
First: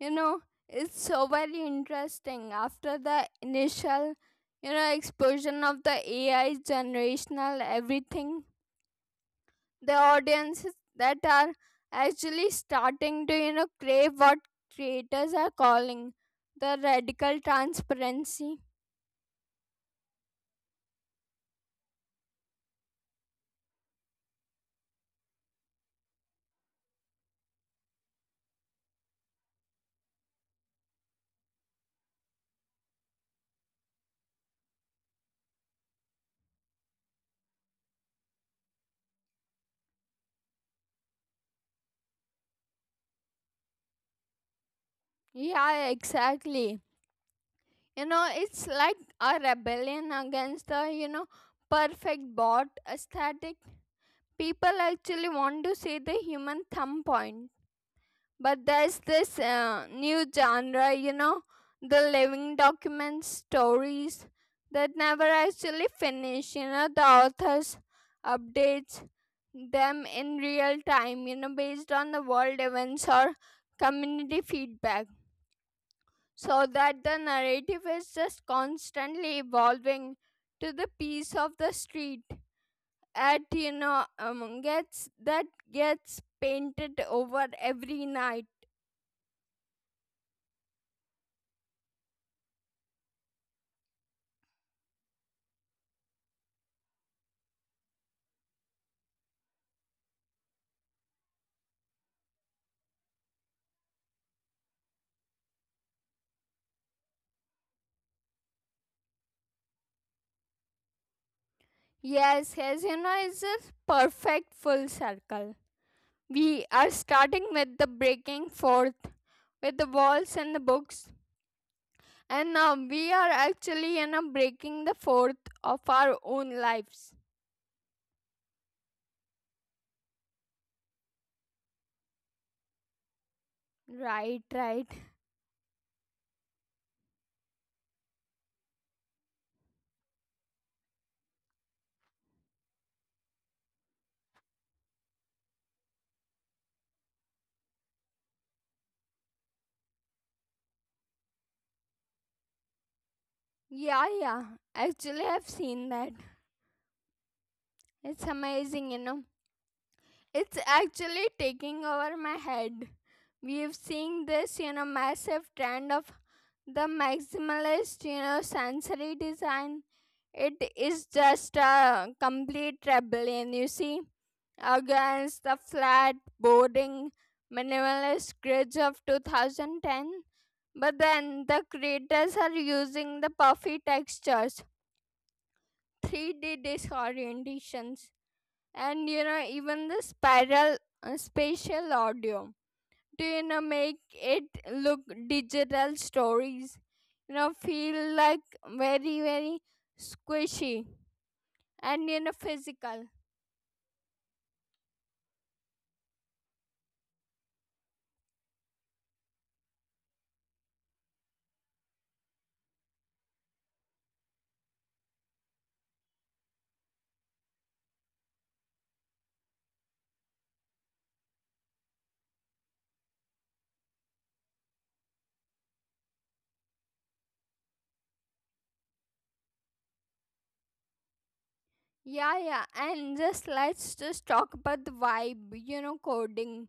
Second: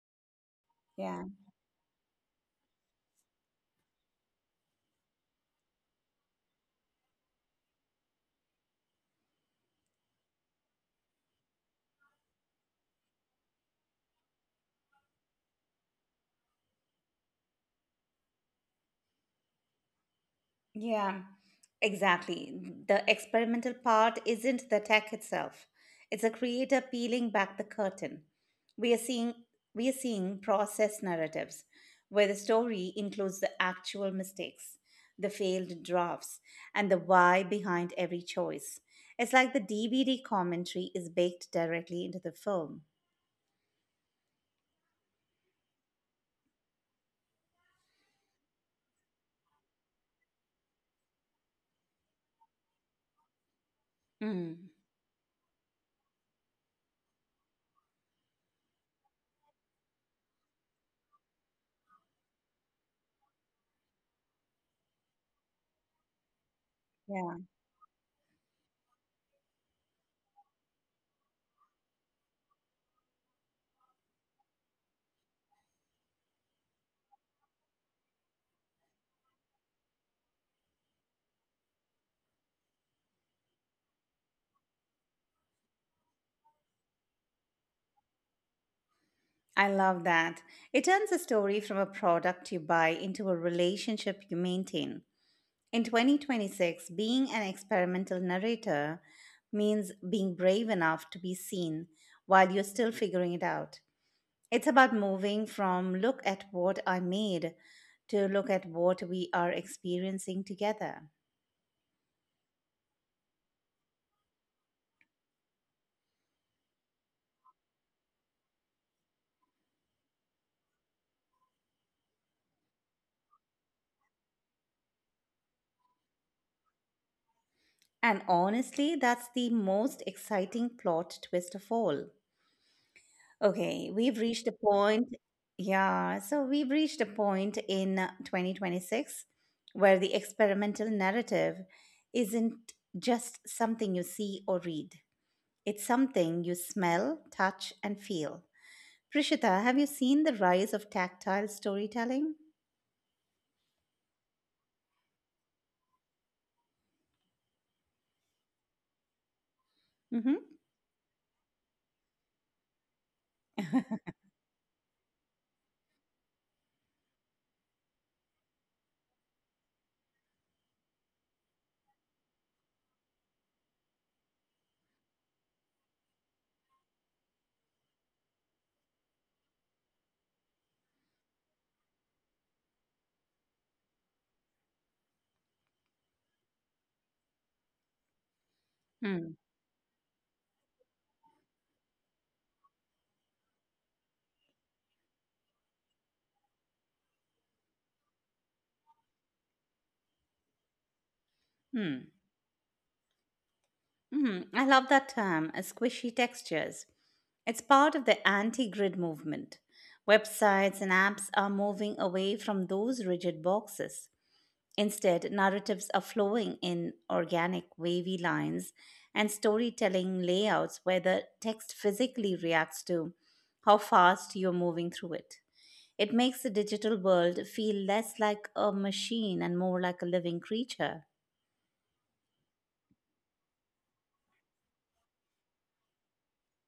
A: You know, it's
B: Yeah.
A: so very interesting after the initial, you know, explosion of the AI generational everything. The audiences that are actually starting to, you know, crave what creators are calling the radical transparency.
B: Yeah. Exactly. The experimental part isn't the tech itself. It's a creator peeling back the curtain. We are seeing we are seeing process narratives where the story includes the actual mistakes, the failed drafts, and the why behind every choice. It's like the DVD commentary is baked directly into the film.
A: Yeah, exactly. You know, it's like a rebellion against the, you know, perfect bot aesthetic.
B: Mm,
A: People actually want to see the human thumb point. But there's this new genre, you know, the living document stories that never actually finish, you know, the
B: yeah,
A: authors updates them in real time, you know, based on the world events or community feedback, so that the narrative is just constantly evolving to the piece of the street at, you know, gets that, gets painted over every night.
B: I love that. It turns a story from a product you buy into a relationship you maintain. In 2026, being an experimental narrator means being brave enough to be seen while you're still figuring it out. It's about moving from look at what I made to look at what we are experiencing together.
A: Yes, yes, you know, it's a perfect full circle. We are starting with the breaking forth with the walls and the books, and now we are actually, you know, breaking the fourth of our own lives.
B: And honestly, that's the most exciting plot twist of all. Okay, we've
A: Right,
B: reached a
A: right.
B: point. Yeah, so we've reached a point in 2026 where the experimental narrative isn't just something you see or read, it's something you smell, touch, and feel. Prishita, have you seen the rise of tactile storytelling?
A: Yeah, yeah, actually I've seen that. It's amazing, you know.
B: Mm-hmm.
A: It's actually taking over my head. We've seen this, you know, massive trend of the maximalist, you know, sensory design. It is just a complete rebellion, you see, against the flat, boring, minimalist grids of 2010. But then the creators are using the puffy textures, 3D disorientations, and you
B: Mm-hmm.
A: know even the spiral spatial audio to, you know, make it look digital stories, you know, feel like very very squishy and, you know, physical.
B: Mm-hmm. I love that term, squishy textures. It's part of the anti grid movement. Websites and apps are moving away from those rigid boxes. Instead, narratives are flowing in organic, wavy lines and storytelling layouts where the text physically reacts to how fast you're moving through it. It makes the digital world feel less like a machine and more like a living creature.
A: Yeah, yeah, and just let's just talk about the vibe, you know, coding.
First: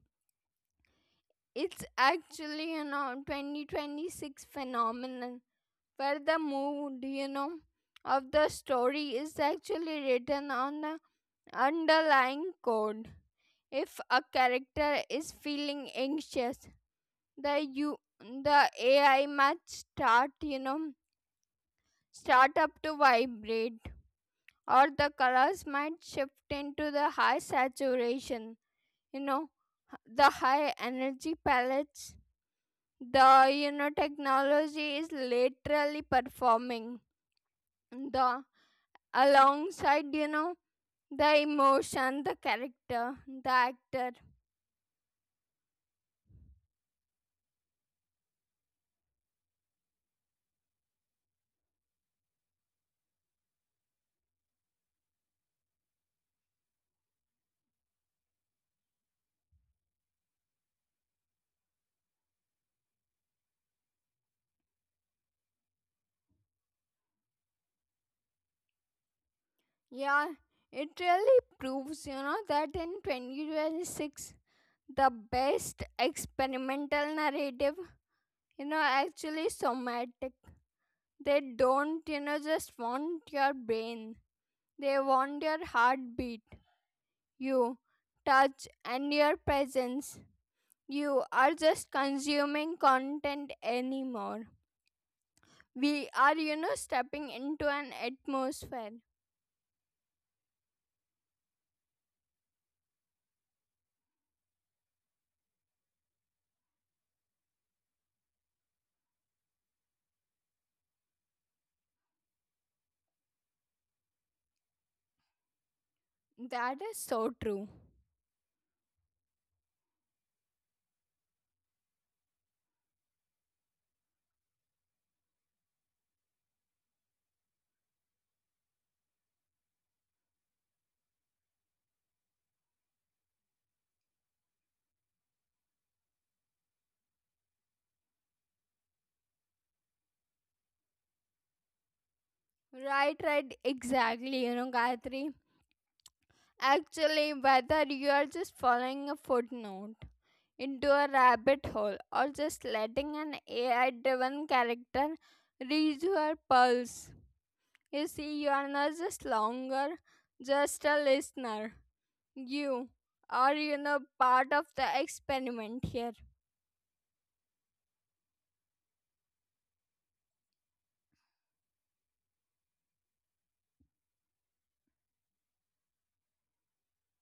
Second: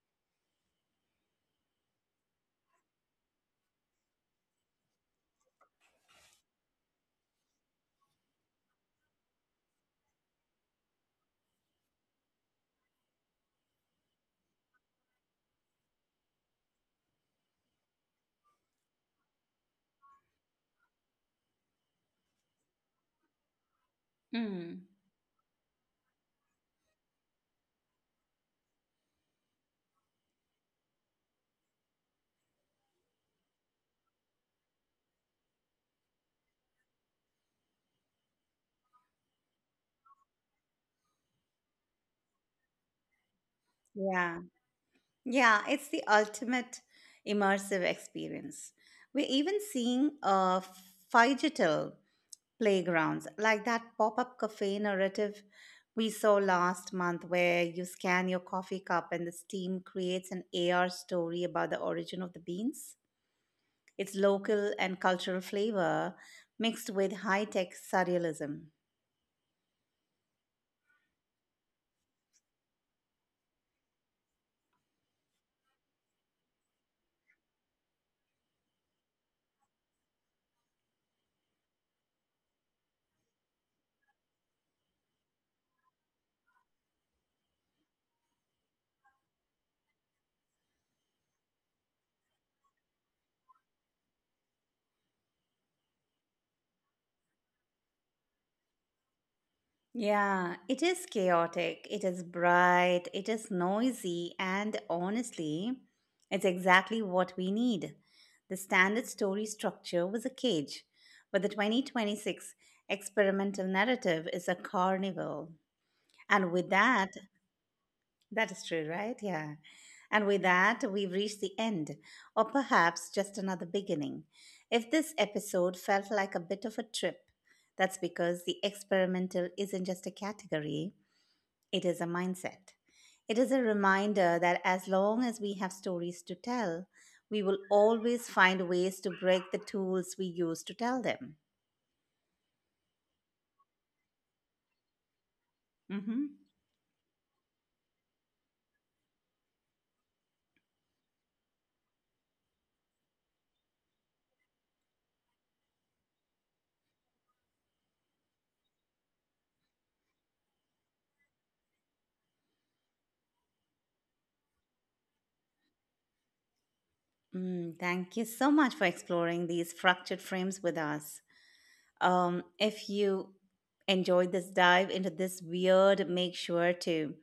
A: It's actually, you know, 2026 phenomenon where the mood, you know, of the story is actually written on the underlying code. If a character is feeling anxious, the you the AI might start, you know, start up to vibrate,
B: Mm.
A: or the colors might shift into the high saturation, you know, the high energy palettes. The, you know, technology is literally performing the alongside, you know, the emotion, the character, the actor.
B: Yeah. Yeah, it's the ultimate immersive experience. We're even seeing digital playgrounds like that pop up cafe narrative we saw last month, where you scan your coffee cup and the steam creates an AR story about the origin of the beans. It's local and cultural flavor mixed with high tech surrealism.
A: Yeah, it really proves, you know, that in 2026, the best experimental narrative, you know, actually somatic. They don't, you know, just want your brain. They want your heartbeat, you, touch, and your presence. You are just consuming content anymore. We are, you know, stepping into an atmosphere.
B: Yeah, it is chaotic, it is bright, it is noisy, and honestly, it's exactly what we need. The standard story structure was a cage, but the 2026 experimental narrative is a carnival. And with
A: That is
B: that,
A: so true.
B: that is true, right? Yeah. And with that, we've reached the end, or perhaps just another beginning. If this episode felt like a bit of a trip, that's because the experimental isn't just a category, it is a mindset. It is a reminder that as long as we have stories to tell, we will always find ways to break the tools we use to tell them.
A: Right, right, exactly, you know, Gayatri.
B: Hmm.
A: Actually, whether you are just following a footnote into a rabbit hole, or just letting an AI driven character read your pulse, you see, you are not just longer just a listener. You are, you know, part of the experiment here.
B: Mm, thank you so much for exploring these fractured frames with us. If you enjoyed this dive into this weird, make sure to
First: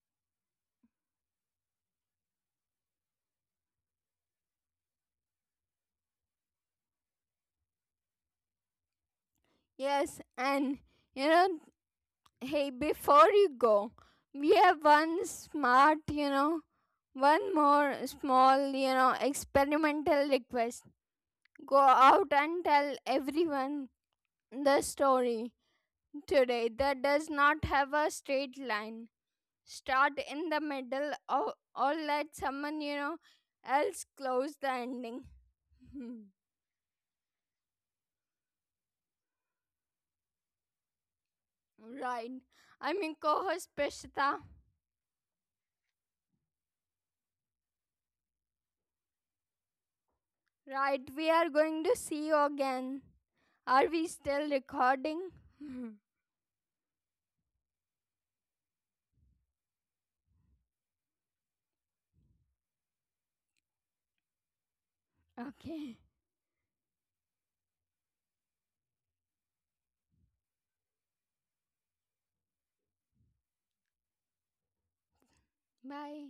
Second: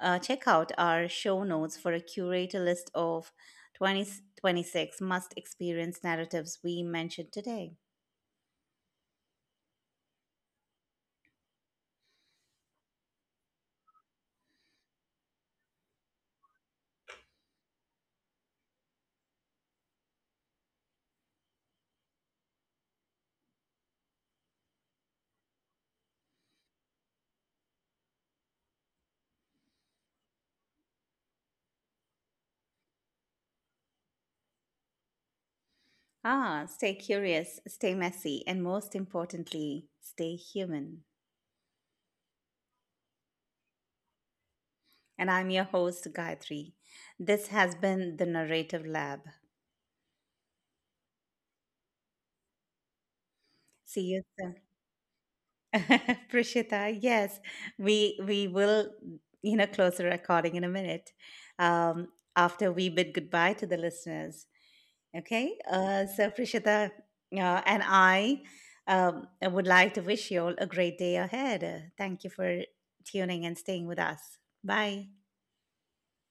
B: check out our show notes for a curated list of 2026 must experience narratives we mentioned today.
A: Yes, and you know, hey, before you go, we have one smart, you know, one more small, you know, experimental request. Go out and tell everyone the story today that does not have a straight line. Start in the middle, or let someone, you know, else close the ending.
B: Ah, stay curious, stay messy, and most importantly, stay human.
A: Hmm, right. I'm your co host, Prishita.
B: And I'm your host, Gayatri. This has been the Narrative Lab.
A: Right, we are going to see you again. Are
B: See
A: we
B: you
A: still
B: soon.
A: recording?
B: Prishita, yes, we will, close the recording in a minute um, after we bid goodbye to the listeners. Okay,
A: Okay.
B: so Prishita and I would like to wish you all a great day ahead. Thank you for tuning and staying with us. Bye.
A: Bye.